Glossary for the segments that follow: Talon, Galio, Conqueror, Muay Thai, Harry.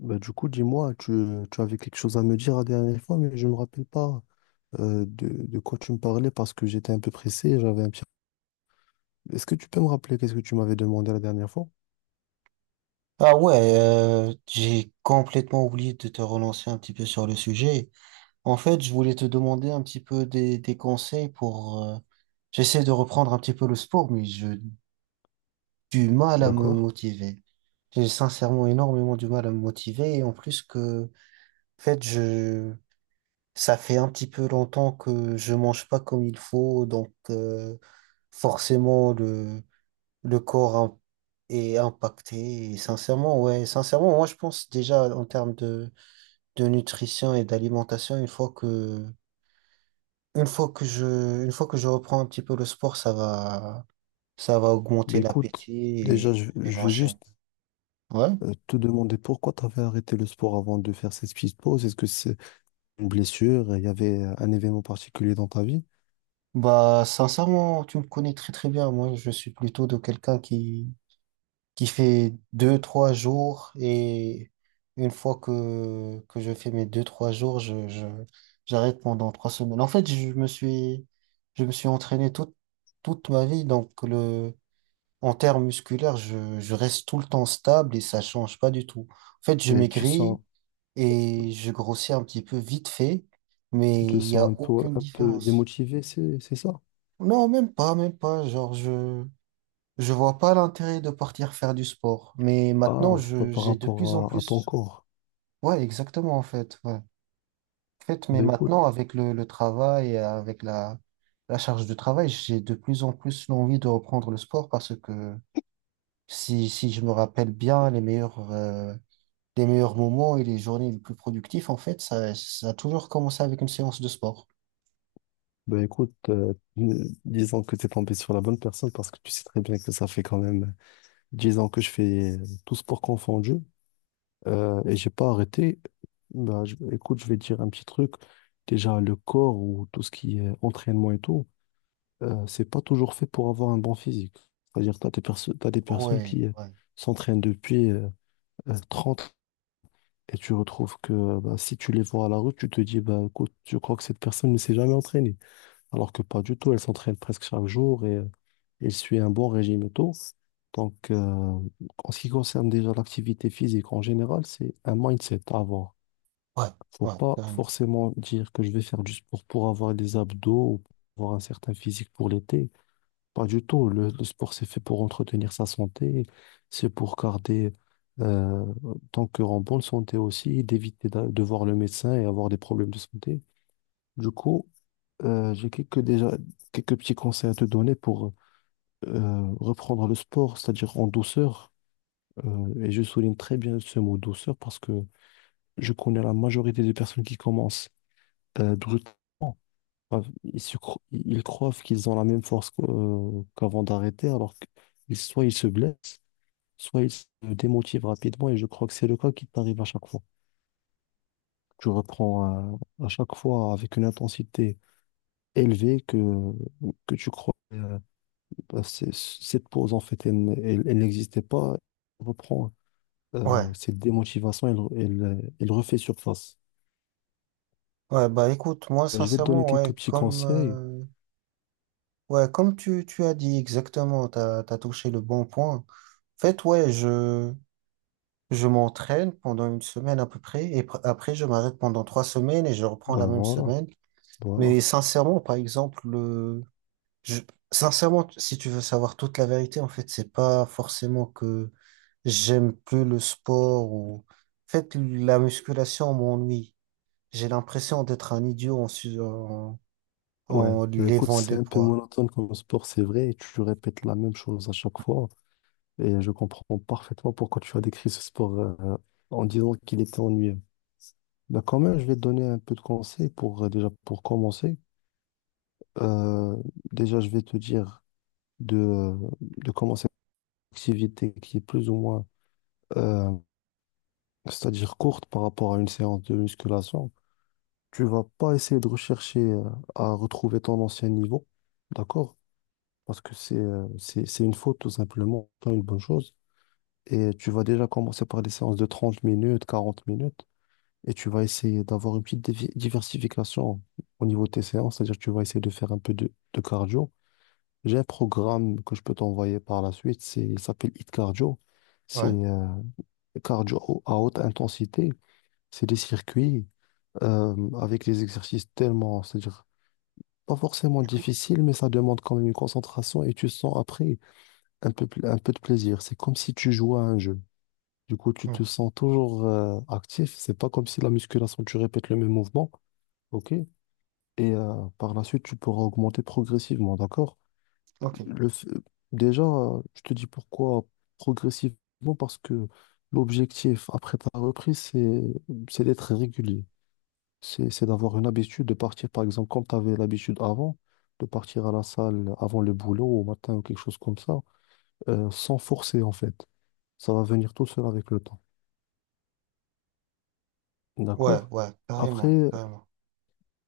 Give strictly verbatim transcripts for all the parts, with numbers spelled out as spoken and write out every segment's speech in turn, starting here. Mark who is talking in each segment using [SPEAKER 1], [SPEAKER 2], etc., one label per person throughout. [SPEAKER 1] Bah, du coup, dis-moi, tu, tu avais quelque chose à me dire la dernière fois, mais je me rappelle pas euh, de, de quoi tu me parlais parce que j'étais un peu pressé, j'avais un petit. Est-ce que tu peux me rappeler qu'est-ce que tu m'avais demandé la dernière fois?
[SPEAKER 2] Ah ouais, euh, j'ai complètement oublié de te relancer un petit peu sur le sujet. En fait, je voulais te demander un petit peu des, des conseils pour... euh, j'essaie de reprendre un petit peu le sport, mais j'ai du mal à me
[SPEAKER 1] D'accord.
[SPEAKER 2] motiver. J'ai sincèrement énormément du mal à me motiver. Et en plus que, en fait, je, ça fait un petit peu longtemps que je mange pas comme il faut. Donc, euh, forcément, le, le corps im- est impacté. Et sincèrement, ouais, sincèrement, moi je pense déjà en termes de, de nutrition et d'alimentation, une fois que, une fois que je, une fois que je reprends un petit peu le sport, ça va, ça va
[SPEAKER 1] Bah,
[SPEAKER 2] augmenter
[SPEAKER 1] écoute,
[SPEAKER 2] l'appétit
[SPEAKER 1] déjà,
[SPEAKER 2] et
[SPEAKER 1] je,
[SPEAKER 2] je vais
[SPEAKER 1] je veux
[SPEAKER 2] manger.
[SPEAKER 1] juste
[SPEAKER 2] Ouais.
[SPEAKER 1] euh, te demander pourquoi tu avais arrêté le sport avant de faire cette petite pause. Est-ce que c'est une blessure? Il y avait euh, un événement particulier dans ta vie?
[SPEAKER 2] Bah, sincèrement, tu me connais très très bien. Moi, je suis plutôt de quelqu'un qui, qui fait deux, trois jours. Et une fois que, que je fais mes deux, trois jours, je, je, j'arrête pendant trois semaines. En fait, je me suis, je me suis entraîné toute, toute ma vie. Donc, le, en termes musculaires, je, je reste tout le temps stable et ça change pas du tout. En fait, je
[SPEAKER 1] Et tu sens,
[SPEAKER 2] maigris et je grossis un petit peu vite fait, mais
[SPEAKER 1] tu te
[SPEAKER 2] il n'y a
[SPEAKER 1] sens un peu,
[SPEAKER 2] aucune
[SPEAKER 1] un peu
[SPEAKER 2] différence.
[SPEAKER 1] démotivé, c'est, c'est ça?
[SPEAKER 2] Non, même pas, même pas. Genre, je, je vois pas l'intérêt de partir faire du sport, mais maintenant
[SPEAKER 1] Ah, c'est pas
[SPEAKER 2] je
[SPEAKER 1] par
[SPEAKER 2] j'ai de plus en
[SPEAKER 1] rapport à, à ton
[SPEAKER 2] plus.
[SPEAKER 1] corps.
[SPEAKER 2] Ouais, exactement en fait. Ouais. En fait, mais
[SPEAKER 1] Ben écoute,
[SPEAKER 2] maintenant avec le, le travail et avec la, la charge de travail, j'ai de plus en plus l'envie de reprendre le sport parce que si, si je me rappelle bien, les meilleurs euh, les meilleurs moments et les journées les plus productives, en fait, ça, ça a toujours commencé avec une séance de sport.
[SPEAKER 1] Ben écoute, euh, euh, disons que tu es tombé sur la bonne personne parce que tu sais très bien que ça fait quand même dix ans que je fais euh, tout sport confondu euh, et j'ai pas arrêté. Ben, je- écoute, je vais te dire un petit truc. Déjà, le corps ou tout ce qui est entraînement et tout, euh, c'est pas toujours fait pour avoir un bon physique. C'est-à-dire, tu as des perso- t'as des personnes
[SPEAKER 2] Ouais,
[SPEAKER 1] qui euh,
[SPEAKER 2] ouais,
[SPEAKER 1] s'entraînent depuis euh, euh, trente et tu retrouves que bah, si tu les vois à la rue, tu te dis, bah, écoute, je crois que cette personne ne s'est jamais entraînée alors que pas du tout. Elle s'entraîne presque chaque jour et euh, elle suit un bon régime et tout. Donc, euh, en ce qui concerne déjà l'activité physique en général, c'est un mindset à avoir.
[SPEAKER 2] ouais,
[SPEAKER 1] Faut
[SPEAKER 2] ouais,
[SPEAKER 1] pas
[SPEAKER 2] carrément.
[SPEAKER 1] forcément dire que je vais faire du sport pour avoir des abdos ou pour avoir un certain physique pour l'été. Pas du tout. Le, le sport, c'est fait pour entretenir sa santé, c'est pour garder euh, ton cœur en bonne santé aussi, d'éviter d'a- de voir le médecin et avoir des problèmes de santé. Du coup, euh, j'ai quelques, déjà, quelques petits conseils à te donner pour euh, reprendre le sport, c'est-à-dire en douceur. Euh, et je souligne très bien ce mot douceur parce que je connais la majorité des personnes qui commencent euh, brutalement. Enfin, Ils, se cro- ils croient qu'ils ont la même force qu'au- euh, qu'avant d'arrêter, alors que ils- soit ils se blessent, soit ils se démotivent rapidement. Et je crois que c'est le cas qui t'arrive à chaque fois. Tu reprends euh, à chaque fois avec une intensité élevée que, que tu crois. euh, euh, c'est- cette pause, en fait, elle, elle- elle n'existait pas. Elle reprend euh,
[SPEAKER 2] Ouais,
[SPEAKER 1] cette démotivation, elle, elle, elle refait surface.
[SPEAKER 2] ouais, bah écoute, moi
[SPEAKER 1] Euh, Je vais te donner
[SPEAKER 2] sincèrement,
[SPEAKER 1] quelques
[SPEAKER 2] ouais,
[SPEAKER 1] petits
[SPEAKER 2] comme,
[SPEAKER 1] conseils.
[SPEAKER 2] euh, ouais, comme tu, tu as dit exactement, t'as, t'as touché le bon point. En fait, ouais, je, Je m'entraîne pendant une semaine à peu près et pr- après je m'arrête pendant trois semaines et je reprends la
[SPEAKER 1] Ben
[SPEAKER 2] même
[SPEAKER 1] voilà,
[SPEAKER 2] semaine.
[SPEAKER 1] voilà.
[SPEAKER 2] Mais sincèrement, par exemple, le... je... sincèrement, si tu veux savoir toute la vérité, en fait, c'est pas forcément que j'aime plus le sport ou en fait la musculation m'ennuie. J'ai l'impression d'être un idiot en, su- en...
[SPEAKER 1] Ouais,
[SPEAKER 2] en
[SPEAKER 1] ben écoute,
[SPEAKER 2] levant
[SPEAKER 1] c'est
[SPEAKER 2] des
[SPEAKER 1] un peu
[SPEAKER 2] poids.
[SPEAKER 1] monotone comme sport, c'est vrai. Tu répètes la même chose à chaque fois. Et je comprends parfaitement pourquoi tu as décrit ce sport euh, en disant qu'il était ennuyeux. Ben quand même, je vais te donner un peu de conseils pour, euh, déjà, pour commencer. Euh, déjà, je vais te dire de, de commencer activité qui est plus ou moins, euh, c'est-à-dire courte par rapport à une séance de musculation, tu vas pas essayer de rechercher euh, à retrouver ton ancien niveau, d'accord? Parce que c'est euh, c'est, c'est une faute tout simplement, pas une bonne chose. Et tu vas déjà commencer par des séances de trente minutes, quarante minutes, et tu vas essayer d'avoir une petite dévi- diversification au niveau de tes séances, c'est-à-dire que tu vas essayer de faire un peu de, de cardio. J'ai un programme que je peux t'envoyer par la suite. C'est, il s'appelle Hit Cardio. C'est
[SPEAKER 2] Ouais.
[SPEAKER 1] euh, cardio à haute intensité. C'est des circuits euh, avec des exercices tellement, c'est-à-dire pas forcément difficiles, mais ça demande quand même une concentration et tu sens après un peu, pl- un peu de plaisir. C'est comme si tu jouais à un jeu. Du coup, tu te
[SPEAKER 2] Hmm.
[SPEAKER 1] sens toujours euh, actif. C'est pas comme si la musculation, tu répètes le même mouvement. OK? Et euh, par la suite, tu pourras augmenter progressivement. D'accord?
[SPEAKER 2] Ok.
[SPEAKER 1] Le f- Déjà, euh, je te dis pourquoi progressivement, parce que l'objectif après ta reprise, c'est c'est d'être régulier. C'est c'est d'avoir une habitude de partir, par exemple, comme tu avais l'habitude avant, de partir à la salle avant le boulot, au matin ou quelque chose comme ça, euh, sans forcer en fait. Ça va venir tout seul avec le temps.
[SPEAKER 2] Ouais,
[SPEAKER 1] D'accord?
[SPEAKER 2] ouais, carrément,
[SPEAKER 1] Après,
[SPEAKER 2] carrément.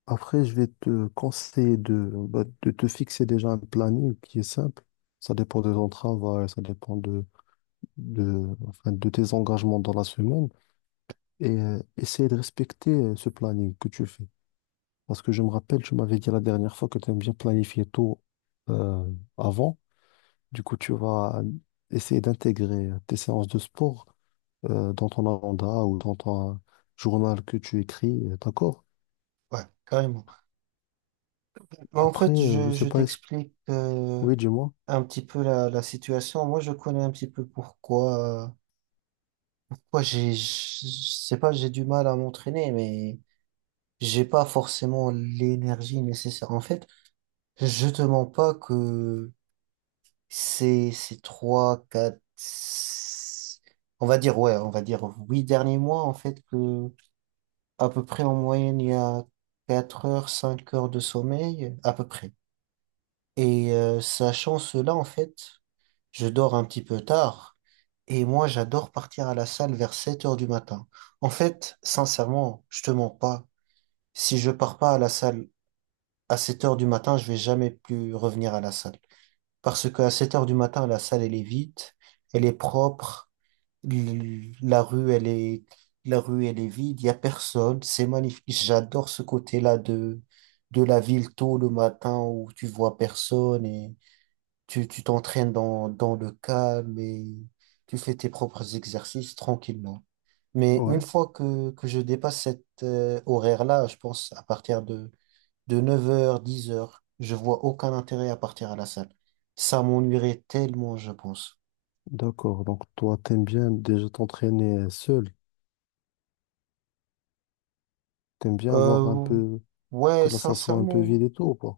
[SPEAKER 1] après, je vais te conseiller de, bah, de te fixer déjà un planning qui est simple. Ça dépend de ton travail, ça dépend de de, enfin, de tes engagements dans la semaine et euh, essayer de respecter euh, ce planning que tu fais. Parce que je me rappelle, tu m'avais dit la dernière fois que tu aimes bien planifier tôt euh, avant. Du coup, tu vas essayer d'intégrer euh, tes séances de sport euh, dans ton agenda ou dans ton journal que tu écris, euh, d'accord?
[SPEAKER 2] Ouais, carrément. En
[SPEAKER 1] Après,
[SPEAKER 2] fait,
[SPEAKER 1] euh, je
[SPEAKER 2] je,
[SPEAKER 1] sais
[SPEAKER 2] je
[SPEAKER 1] pas, est-ce.
[SPEAKER 2] t'explique. euh,
[SPEAKER 1] Oui, dis-moi.
[SPEAKER 2] un petit peu la, la situation. Moi, je connais un petit peu pourquoi, euh, pourquoi j'ai, je sais pas, j'ai du mal à m'entraîner, mais j'ai pas forcément l'énergie nécessaire. En fait, je te mens pas que ces, ces trois, quatre, six- on va dire, ouais, on va dire huit derniers mois, en fait, que à peu près en moyenne, il y a quatre heures, cinq heures de sommeil, à peu près. Et euh, sachant cela, en fait, je dors un petit peu tard. Et moi, j'adore partir à la salle vers sept heures du matin. En fait, sincèrement, je te mens pas. Si je pars pas à la salle à sept heures du matin, je vais jamais plus revenir à la salle. Parce qu'à sept heures du matin, la salle, elle est vide, elle est propre, l- la rue, elle est, la rue, elle est vide, il y a personne. C'est magnifique. J'adore ce côté-là de, de la ville tôt le matin où tu vois personne et tu, tu t'entraînes dans, dans le calme et tu fais tes propres exercices tranquillement. Mais une
[SPEAKER 1] Ouais,
[SPEAKER 2] fois que, que je dépasse cet euh, horaire-là, je pense à partir de, de neuf heures dix heures je vois aucun intérêt à partir à la salle. Ça m'ennuierait tellement, je pense.
[SPEAKER 1] d'accord. Donc, toi, t'aimes bien déjà t'entraîner euh, seul. T'aimes bien avoir un
[SPEAKER 2] Euh,
[SPEAKER 1] peu.
[SPEAKER 2] ouais,
[SPEAKER 1] Que là, ça soit un peu vide
[SPEAKER 2] sincèrement.
[SPEAKER 1] et tout, ou pas?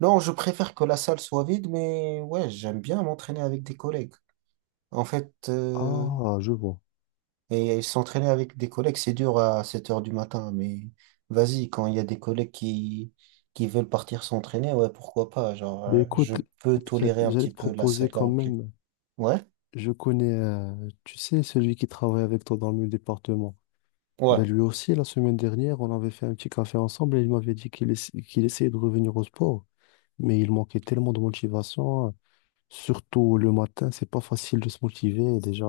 [SPEAKER 2] Non, je préfère que la salle soit vide, mais ouais, j'aime bien m'entraîner avec des collègues. En fait, euh,
[SPEAKER 1] Ah, je vois.
[SPEAKER 2] Et s'entraîner avec des collègues, c'est dur à sept heures du matin, mais vas-y, quand il y a des collègues qui, qui veulent partir s'entraîner, ouais, pourquoi pas? Genre,
[SPEAKER 1] Ben
[SPEAKER 2] euh, je
[SPEAKER 1] écoute,
[SPEAKER 2] peux
[SPEAKER 1] j'a-
[SPEAKER 2] tolérer un
[SPEAKER 1] j'allais
[SPEAKER 2] petit
[SPEAKER 1] te
[SPEAKER 2] peu la
[SPEAKER 1] proposer
[SPEAKER 2] salle
[SPEAKER 1] quand
[SPEAKER 2] remplie.
[SPEAKER 1] même,
[SPEAKER 2] Ouais,
[SPEAKER 1] je connais, euh, tu sais, celui qui travaille avec toi dans le même département.
[SPEAKER 2] ouais,
[SPEAKER 1] Ben lui aussi, la semaine dernière, on avait fait un petit café ensemble et il m'avait dit qu'il essa- qu'il essayait de revenir au sport, mais il manquait tellement de motivation, surtout le matin, c'est pas facile de se motiver. Déjà,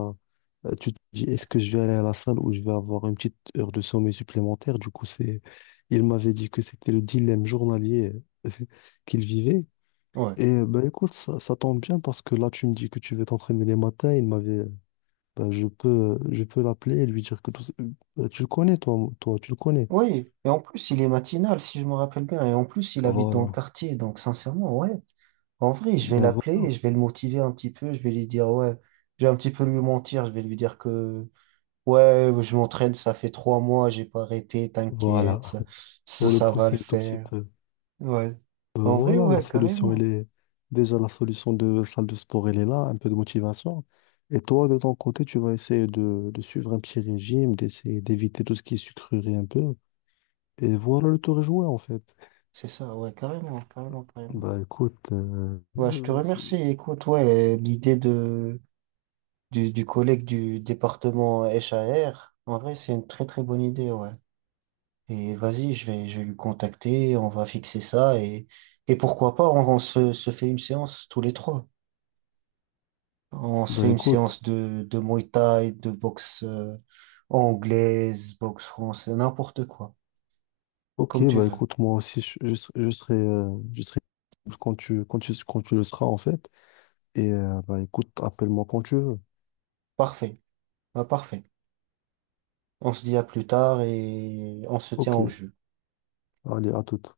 [SPEAKER 1] euh, tu te dis, est-ce que je vais aller à la salle ou je vais avoir une petite heure de sommeil supplémentaire? Du coup, c'est, il m'avait dit que c'était le dilemme journalier qu'il vivait.
[SPEAKER 2] ouais.
[SPEAKER 1] Et euh, ben écoute, ça, ça tombe bien parce que là, tu me dis que tu veux t'entraîner les matins. Il m'avait, ben, je peux, je peux, l'appeler et lui dire que tout ça- ben, tu le connais, toi, toi, tu le connais.
[SPEAKER 2] Oui, et en plus, il est matinal, si je me rappelle bien. Et en plus, il habite dans le
[SPEAKER 1] Voilà.
[SPEAKER 2] quartier, donc sincèrement, ouais. En vrai, je vais
[SPEAKER 1] Ben
[SPEAKER 2] l'appeler,
[SPEAKER 1] voilà.
[SPEAKER 2] et je vais le motiver un petit peu, je vais lui dire, ouais, je vais un petit peu lui mentir, je vais lui dire que, ouais, je m'entraîne, ça fait trois mois, j'ai pas arrêté,
[SPEAKER 1] Voilà.
[SPEAKER 2] t'inquiète, ça, ça
[SPEAKER 1] Pour le
[SPEAKER 2] ça va le
[SPEAKER 1] pousser un tout petit
[SPEAKER 2] faire.
[SPEAKER 1] peu.
[SPEAKER 2] Ouais.
[SPEAKER 1] Ben
[SPEAKER 2] En vrai,
[SPEAKER 1] voilà, la
[SPEAKER 2] ouais,
[SPEAKER 1] solution, elle
[SPEAKER 2] carrément.
[SPEAKER 1] est déjà la solution de salle de sport, elle est là, un peu de motivation. Et toi, de ton côté, tu vas essayer de, de suivre un petit régime, d'essayer d'éviter tout ce qui est sucrerie un peu. Et voilà, le tour est joué, en fait.
[SPEAKER 2] C'est ça, ouais, carrément, carrément, carrément.
[SPEAKER 1] Ben écoute, euh,
[SPEAKER 2] Ouais, je te
[SPEAKER 1] euh, c'est-
[SPEAKER 2] remercie. Écoute, ouais, l'idée de du, du collègue du département H A R en vrai, c'est une très très bonne idée, ouais. Et vas-y, je vais je vais lui contacter, on va fixer ça et et pourquoi pas, on, on se, se fait une séance tous les trois. On se fait
[SPEAKER 1] ben
[SPEAKER 2] une
[SPEAKER 1] écoute.
[SPEAKER 2] séance de de Muay Thai, de boxe euh, anglaise, boxe française, n'importe quoi,
[SPEAKER 1] Ok,
[SPEAKER 2] comme tu
[SPEAKER 1] bah
[SPEAKER 2] veux.
[SPEAKER 1] écoute, moi aussi, je, je, serai, je serai euh, je serai quand tu, quand tu, quand tu le seras, en fait. Et euh, bah écoute, appelle-moi quand tu veux.
[SPEAKER 2] Parfait. Bah, parfait. On se dit à plus tard et on se tient
[SPEAKER 1] Ok,
[SPEAKER 2] au jeu.
[SPEAKER 1] allez, à toute.